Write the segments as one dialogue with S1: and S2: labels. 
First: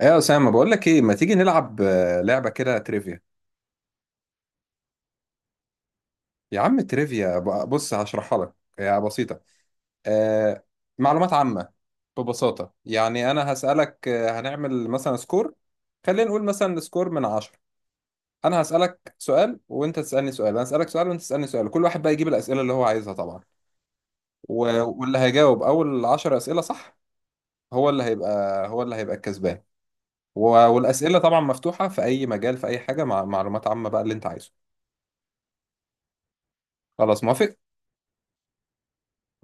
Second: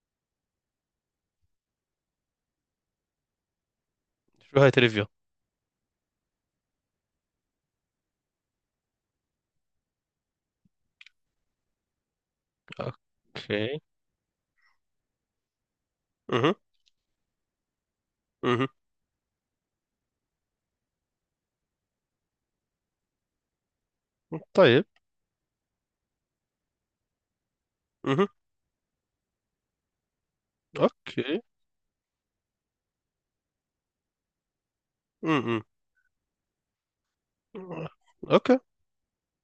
S1: ايه يا اسامه، بقول لك ايه، ما تيجي نلعب لعبه كده تريفيا؟
S2: شو هاي تريفيا.
S1: يا عم تريفيا، بص هشرحها لك، هي بسيطه. آه. معلومات عامه. ببساطه يعني انا
S2: اوكي.
S1: هسالك، هنعمل مثلا سكور. خلينا نقول
S2: اها.
S1: مثلا سكور من عشرة. انا
S2: اها.
S1: هسالك سؤال وانت تسالني سؤال انا هسالك سؤال وانت تسالني سؤال، كل واحد بقى يجيب الاسئله اللي هو عايزها طبعا.
S2: طيب.
S1: واللي هيجاوب اول 10 اسئله صح هو اللي
S2: اها.
S1: هيبقى هو اللي هيبقى الكسبان. والاسئله طبعا
S2: اوكي.
S1: مفتوحه في اي مجال، في اي حاجه، مع معلومات عامه بقى اللي انت عايزه.
S2: اها.
S1: خلاص، موافق؟
S2: اوكي.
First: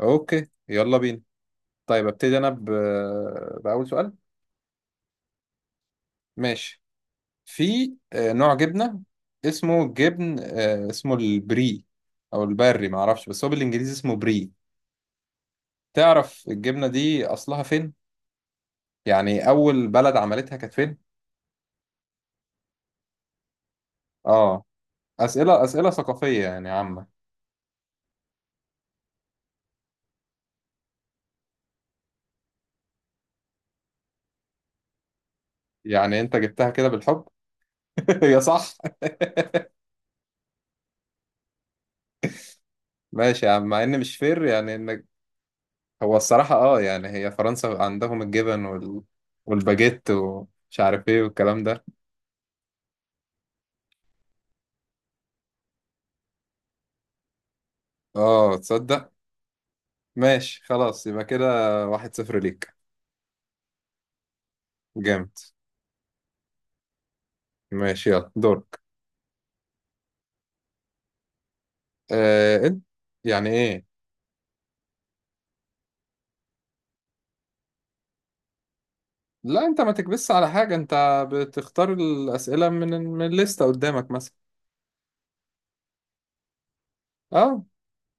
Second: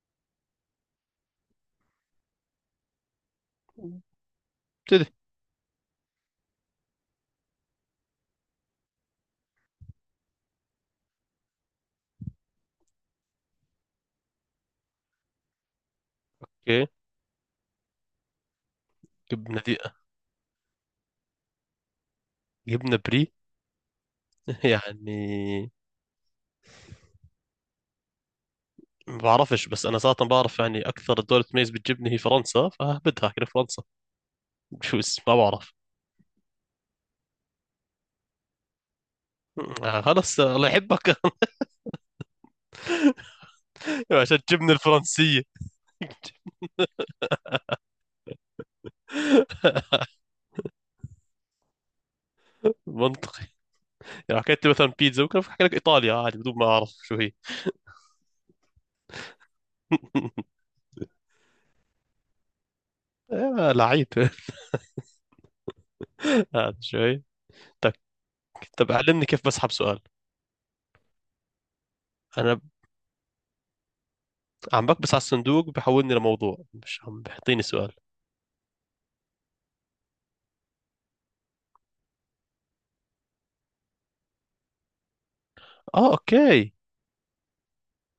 S1: اوكي، يلا بينا. طيب ابتدي انا باول سؤال.
S2: ابتدي.
S1: ماشي. في نوع جبنه، اسمه جبن، اسمه البري، او البري ما اعرفش، بس هو بالانجليزي اسمه بري. تعرف الجبنه
S2: اوكي.
S1: دي اصلها فين؟ يعني
S2: جبنة دي
S1: اول بلد عملتها كانت فين؟
S2: جبنة بري.
S1: اه، اسئله
S2: يعني
S1: اسئله ثقافيه يعني عامه.
S2: ما بعرفش، بس انا صراحة بعرف يعني اكثر دولة تميز بالجبنة هي فرنسا، فهبدها كده فرنسا، بجوز ما بعرف.
S1: يعني انت جبتها كده بالحب. يا صح.
S2: خلص الله يحبك.
S1: ماشي يا عم، مع ان مش
S2: عشان
S1: فير
S2: الجبنة
S1: يعني انك،
S2: الفرنسية.
S1: هو الصراحة اه يعني هي فرنسا عندهم الجبن والباجيت ومش عارف ايه والكلام ده.
S2: منطقي، يعني حكيت لي مثلا بيتزا ممكن احكي لك ايطاليا عادي بدون ما اعرف شو هي.
S1: اه، تصدق. ماشي، خلاص يبقى كده. واحد صفر ليك.
S2: يا لعيب.
S1: جامد.
S2: هذا شوي. طيب،
S1: ماشي، يلا دورك.
S2: طب علمني كيف بسحب سؤال. انا
S1: آه، انت. يعني ايه؟
S2: عم بكبس على الصندوق بحولني لموضوع، مش عم بحطيني سؤال.
S1: لا، انت ما تكبسش على حاجة، انت بتختار الأسئلة من الليستة قدامك مثلا.
S2: اه اوكي.
S1: اه.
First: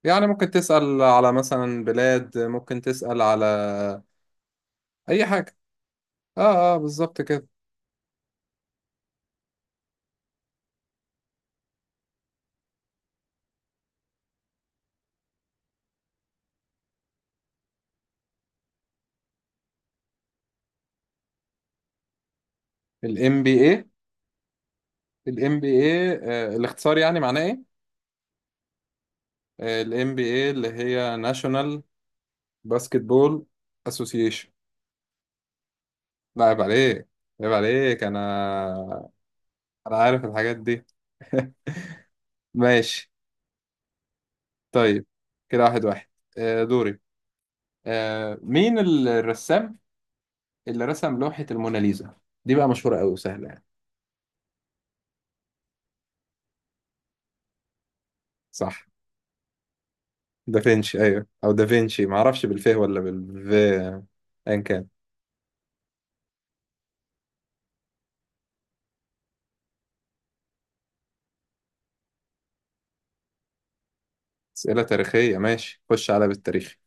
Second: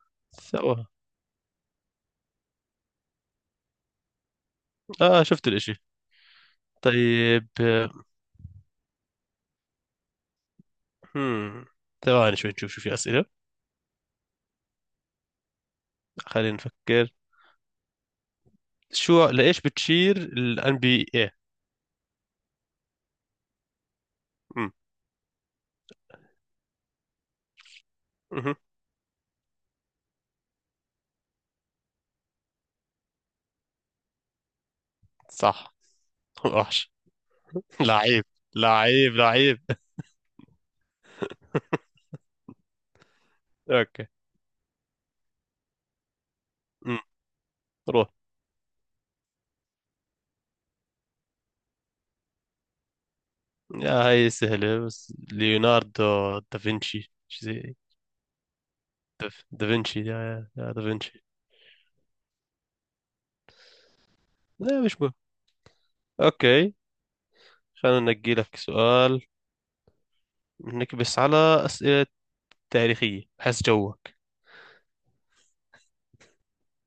S1: يعني ممكن
S2: سوا.
S1: تسأل على مثلا بلاد، ممكن تسأل على
S2: اه
S1: أي
S2: شفت
S1: حاجة.
S2: الاشي.
S1: اه، اه، بالظبط
S2: طيب.
S1: كده.
S2: هم، ثواني شوي نشوف شو في اسئله. خلينا نفكر. شو لايش بتشير الان بي اي.
S1: ال MBA ال MBA الاختصار يعني معناه إيه؟ ال NBA، اللي هي ناشونال، باسكتبول، اسوسيشن.
S2: صح.
S1: لا، عيب
S2: وحش.
S1: عليك. عيب عليك
S2: لعيب،
S1: انا،
S2: لعيب، لعيب.
S1: انا عارف الحاجات دي. ماشي.
S2: اوكي.
S1: طيب كده واحد واحد. دوري.
S2: امم. روح.
S1: مين الرسام اللي رسم لوحة الموناليزا؟ دي بقى مشهورة قوي وسهلة يعني.
S2: يا هاي سهلة، بس ليوناردو دافنشي شو زي.
S1: صح،
S2: دافنشي، يا
S1: دافنشي
S2: دافنشي.
S1: ايوه، او دافنشي، ما اعرفش بالف ولا بالف ان
S2: لا
S1: كان.
S2: مش مهم. اوكي. خلينا ننجي لك سؤال. نكبس على أسئلة تاريخية، حس جوك.
S1: اسئلة تاريخية، ماشي، خش على بالتاريخ.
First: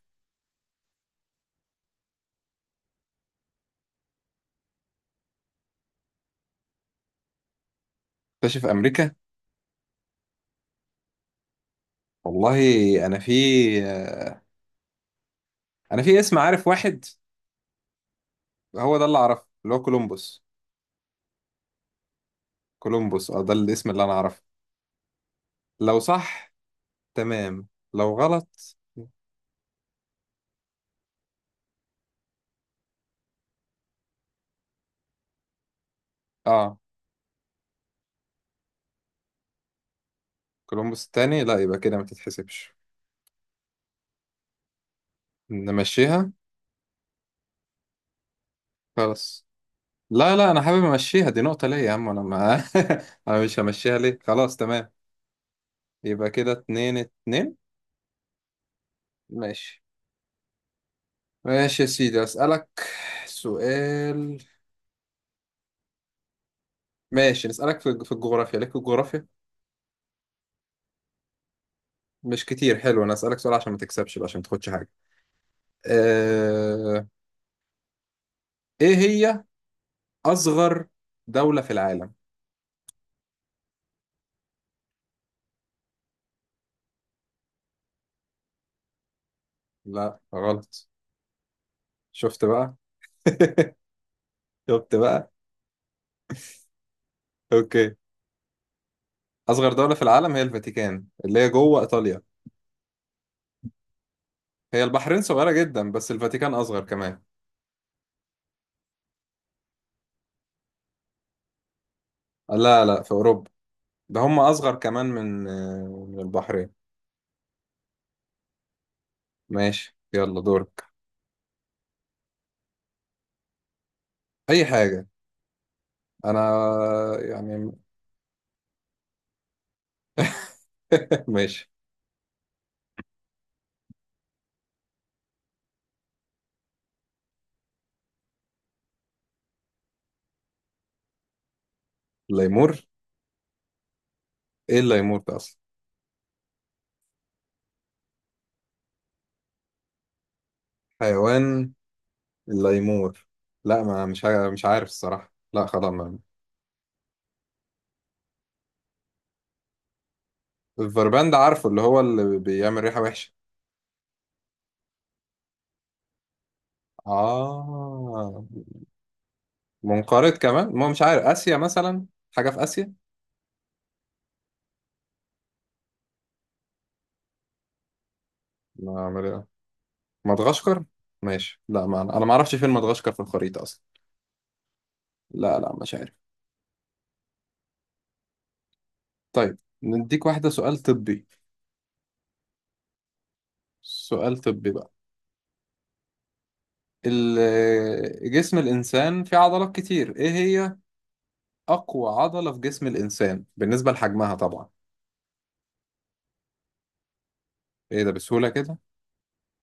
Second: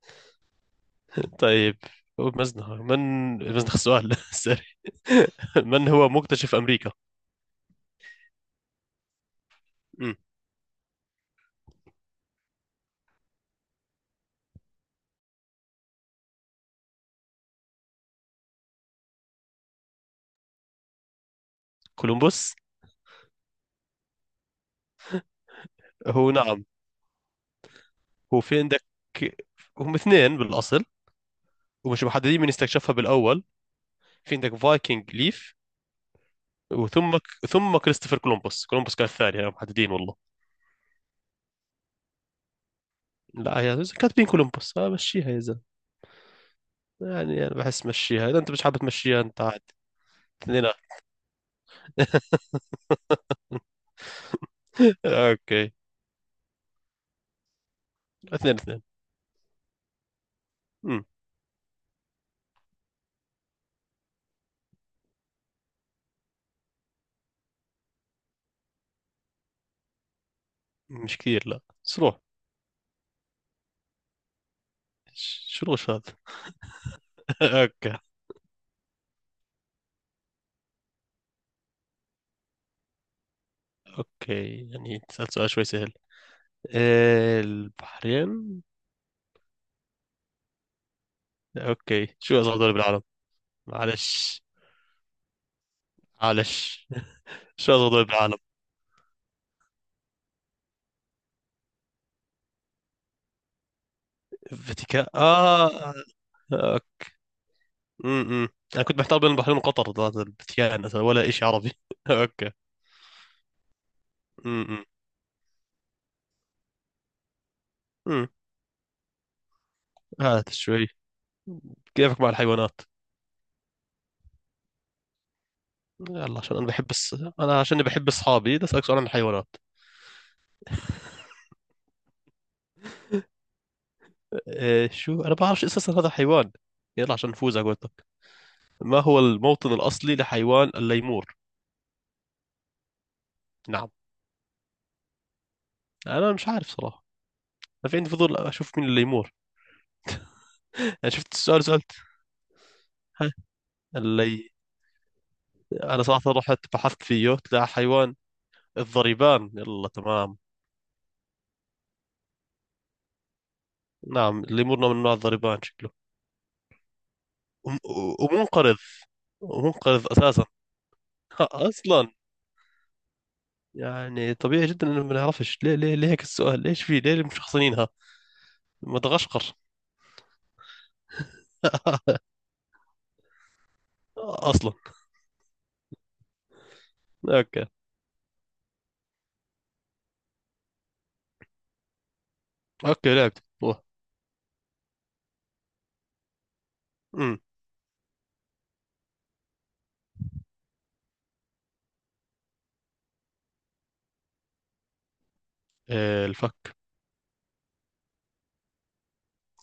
S2: طيب، هو مزنخ من، مزنخ السؤال. سوري. من هو مكتشف أمريكا؟
S1: اكتشف امريكا؟
S2: مم.
S1: والله، انا في، آه، انا في اسم عارف واحد، هو ده اللي اعرفه، اللي هو كولومبوس.
S2: كولومبوس.
S1: كولومبوس، اه، ده الاسم اللي انا اعرفه، لو
S2: هو
S1: صح.
S2: نعم،
S1: تمام. لو
S2: هو في
S1: غلط.
S2: عندك هم اثنين بالأصل، ومش محددين من استكشفها بالأول. في عندك فايكنج ليف،
S1: اه،
S2: وثم كريستوفر كولومبوس. كولومبوس كان الثاني، يعني محددين والله.
S1: كولومبوس التاني؟ لا، يبقى كده ما تتحسبش.
S2: لا يا زلمة، كاتبين كولومبوس، مشيها يا زلمة.
S1: نمشيها؟
S2: يعني أنا بحس مشيها، إذا أنت مش حابب تمشيها أنت
S1: خلاص.
S2: عاد.
S1: لا، لا، انا
S2: اثنين.
S1: حابب امشيها، دي نقطة ليا يا عم، انا ما... انا مش همشيها ليه، خلاص تمام.
S2: اوكي.
S1: يبقى كده اتنين اتنين.
S2: 2-2.
S1: ماشي.
S2: امم.
S1: ماشي يا سيدي، اسألك سؤال. ماشي، نسألك في الجغرافيا، ليك في الجغرافيا؟
S2: مش كثير، لا صروح.
S1: مش كتير، حلو، انا اسألك سؤال عشان ما تكسبش بقى، عشان ما تاخدش حاجة.
S2: شو الغش هذا؟
S1: أه...
S2: اوكي.
S1: ايه هي أصغر دولة في العالم؟
S2: اوكي يعني سألت سؤال شوي سهل. البحرين.
S1: لا، غلط.
S2: اوكي شو
S1: شفت
S2: اصغر دولة
S1: بقى.
S2: بالعالم؟ معلش.
S1: شفت بقى.
S2: معلش. شو اصغر
S1: أوكي.
S2: دولة بالعالم؟
S1: أصغر دولة في العالم هي الفاتيكان، اللي هي جوه إيطاليا. هي
S2: الفاتيكان
S1: البحرين صغيرة جدا،
S2: اه.
S1: بس الفاتيكان أصغر
S2: أوكي.
S1: كمان.
S2: امم، انا كنت محتار بين البحرين وقطر، هذا الفاتيكان أصلاً ولا شيء عربي. اوكي.
S1: لا، لا، في أوروبا. ده هم أصغر
S2: امم.
S1: كمان من البحرين.
S2: امم.
S1: ماشي، يلا
S2: هات
S1: دورك.
S2: شوي. كيفك مع الحيوانات؟
S1: أي حاجة.
S2: يلا
S1: أنا
S2: عشان انا بحب الس... انا
S1: يعني.
S2: عشان بحب اصحابي، بدي اسالك سؤال عن الحيوانات.
S1: ماشي.
S2: إيه شو، أنا بعرفش أساسا هذا حيوان. يلا عشان نفوز على قولتك. ما هو الموطن الأصلي لحيوان الليمور؟
S1: الليمور؟
S2: نعم.
S1: إيه الليمور ده أصلا؟
S2: أنا مش عارف صراحة. أنا في عندي فضول أشوف مين الليمور. أنا شفت السؤال
S1: حيوان؟
S2: سألت.
S1: الليمور،
S2: ها،
S1: لا، ما
S2: اللي،
S1: مش عارف الصراحة، لا خلاص
S2: أنا
S1: ما.
S2: صراحة رحت بحثت فيه طلع حيوان الضريبان، يلا تمام.
S1: الفربان ده عارفه، اللي هو اللي بيعمل ريحة وحشة.
S2: نعم الليمور من نوع الضريبان شكله، وم-
S1: آه.
S2: ومنقرض، ومنقرض
S1: منقرض
S2: أساسا.
S1: كمان، ما هو مش عارف، آسيا مثلا؟
S2: أصلا،
S1: حاجة في آسيا؟
S2: يعني طبيعي جدا إنه ما نعرفش. ليه هيك السؤال؟ ليش في ليه مشخصنينها؟
S1: ما أعمل
S2: مدغشقر.
S1: إيه؟ مدغشقر. ماشي، لا ما أنا ما أعرفش فين مدغشقر في الخريطة أصلا.
S2: اصلا.
S1: لا، لا، مش عارف.
S2: اوكي.
S1: طيب، نديك واحدة، سؤال طبي.
S2: اوكي لعبت أوه.
S1: سؤال طبي بقى.
S2: امم.
S1: جسم الإنسان فيه عضلات كتير، إيه هي أقوى عضلة في جسم الإنسان بالنسبة لحجمها طبعا؟
S2: إيه، الفك.
S1: إيه ده، بسهولة كده؟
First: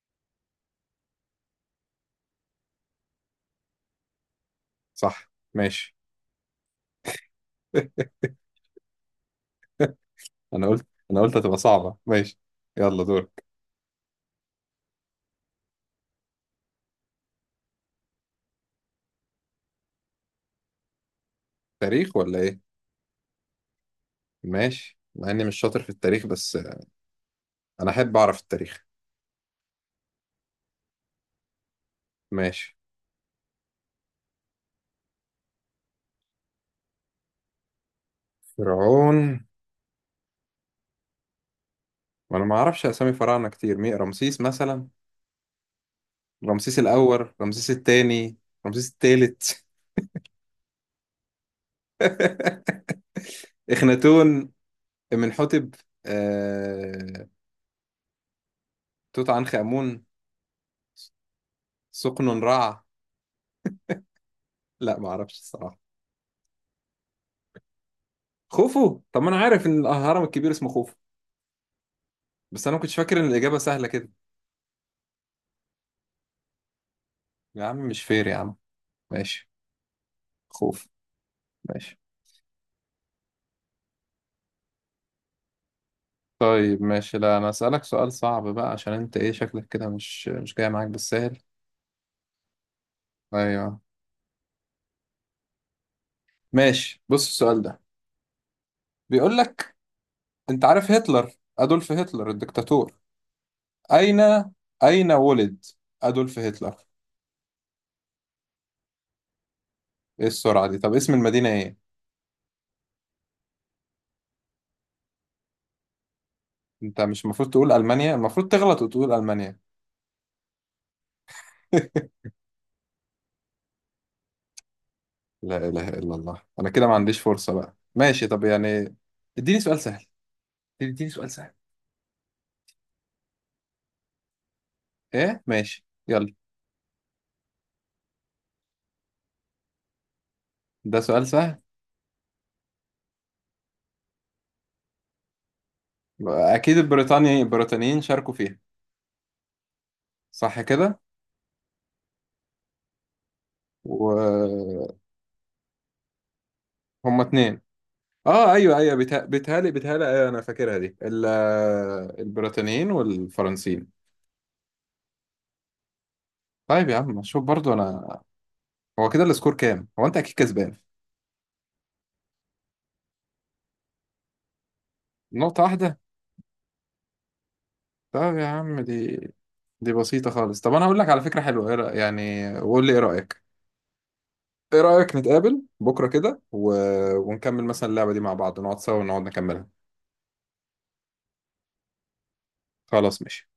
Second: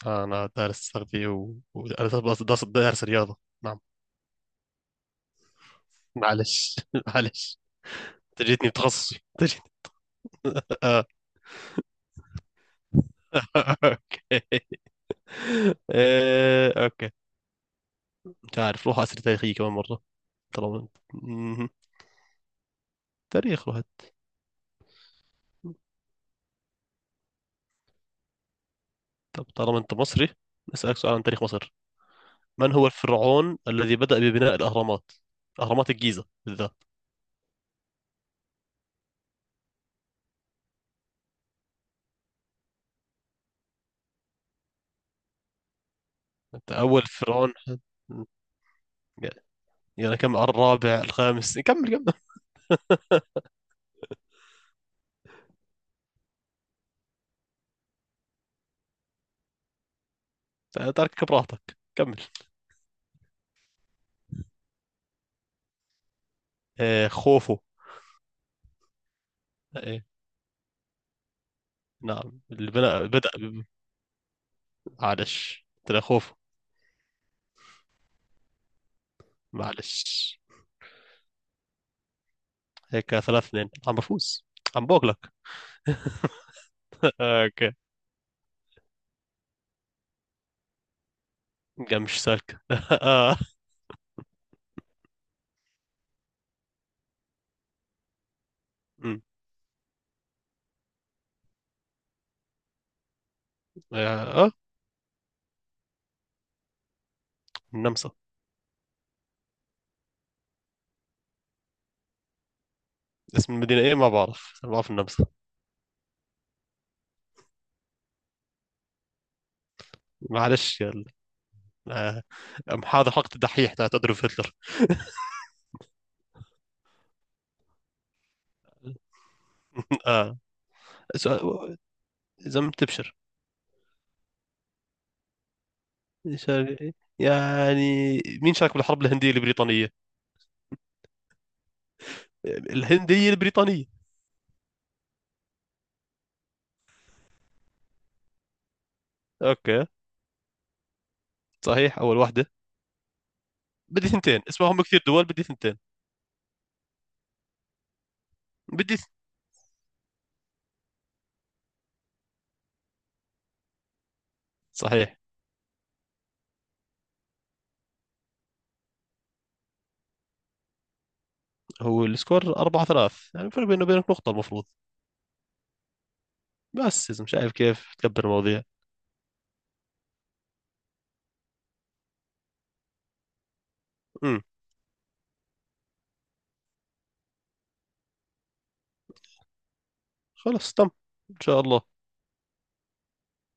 S2: انا دارس تغذية دارس، دارس رياضة. نعم.
S1: صح، ماشي.
S2: معلش. معلش، تجيتني بتخصصي تجيت.
S1: أنا قلت
S2: آه.
S1: أنا قلت هتبقى صعبة، ماشي. يلا دور.
S2: اوكي. إيه اوكي. مش عارف، روح اسئلة تاريخية كمان مرة. طالما انت مهم.
S1: تاريخ ولا ايه؟
S2: تاريخ روح.
S1: ماشي، مع اني مش شاطر في التاريخ، بس انا احب اعرف التاريخ.
S2: طب طالما انت مصري، نسألك سؤال عن تاريخ مصر. من
S1: ماشي.
S2: هو الفرعون الذي بدأ ببناء الأهرامات، أهرامات الجيزة بالذات؟
S1: فرعون؟ وانا ما اعرفش اسامي فراعنه كتير، مين، رمسيس مثلا،
S2: أنت
S1: رمسيس
S2: أول
S1: الاول،
S2: فرعون.
S1: رمسيس الثاني، رمسيس الثالث.
S2: يلا كمل، على الرابع الخامس، كمل كمل.
S1: اخناتون، amenhotep، آه... توت عنخ امون،
S2: ترك براحتك، كمل.
S1: سقنن رع. لا ما اعرفش الصراحه.
S2: آه، خوفو.
S1: خوفو؟ طب ما انا عارف ان
S2: آه
S1: الهرم الكبير اسمه خوفو،
S2: نعم،
S1: بس
S2: اللي
S1: انا ما كنتش فاكر ان
S2: بدأ
S1: الاجابه سهله كده.
S2: معلش طلع خوفو.
S1: يا عم مش فير يا عم. ماشي.
S2: معلش.
S1: خوف. ماشي.
S2: هيك 3-2 عم بفوز. عم بوغلك.
S1: طيب، ماشي، لا انا
S2: اوكي،
S1: اسالك سؤال صعب بقى، عشان انت ايه، شكلك كده مش جاي معاك بالسهل.
S2: قام مش سالكة. اه.
S1: ايوه. ماشي، بص السؤال ده
S2: أمم.
S1: بيقول لك، انت عارف هتلر، ادولف هتلر الدكتاتور، اين،
S2: آه، آه.
S1: اين ولد ادولف هتلر؟
S2: النمسا.
S1: ايه السرعه دي، طب اسم المدينه ايه؟
S2: اسم المدينة ايه؟ ما بعرف ما بعرف، النمسا.
S1: انت مش المفروض تقول المانيا؟ المفروض تغلط وتقول المانيا.
S2: معلش يلا. آه. أم هذا حلقة الدحيح تاعت أدولف هتلر.
S1: لا اله الا الله، انا كده ما عنديش فرصه بقى، ماشي، طب يعني اديني سؤال سهل.
S2: آه.
S1: اديني سؤال
S2: إذا،
S1: سهل.
S2: إذا ما بتبشر
S1: ايه ماشي يلا.
S2: شرقي يعني. مين شارك بالحرب الهندية البريطانية؟
S1: ده سؤال سهل.
S2: الهندية البريطانية.
S1: اكيد البريطانيين شاركوا فيها،
S2: اوكي.
S1: صح كده؟
S2: صحيح اول واحدة. بدي ثنتين، اسمهم
S1: وهم
S2: كثير دول، بدي ثنتين.
S1: اتنين. اه، ايوه، ايوه،
S2: بدي ث-
S1: بيتهيألي ايوه، انا فاكرها دي البريطانيين والفرنسيين.
S2: صحيح.
S1: طيب يا عم، شوف برضو انا، هو كده السكور كام؟ هو انت اكيد كسبان.
S2: هو السكور 4-3، يعني الفرق بينه وبينك نقطة المفروض.
S1: نقطة واحدة.
S2: بس إذا مش عارف كيف تكبر
S1: طيب يا
S2: المواضيع.
S1: عم، دي بسيطة خالص، طب انا هقول لك على فكرة حلوة، إيه يعني وقول لي ايه رأيك.
S2: امم.
S1: ايه رأيك نتقابل بكرة كده ونكمل مثلا اللعبة دي مع بعض، نقعد سوا ونقعد نكملها.
S2: خلص تم، إن شاء الله.
S1: خلاص، ماشي.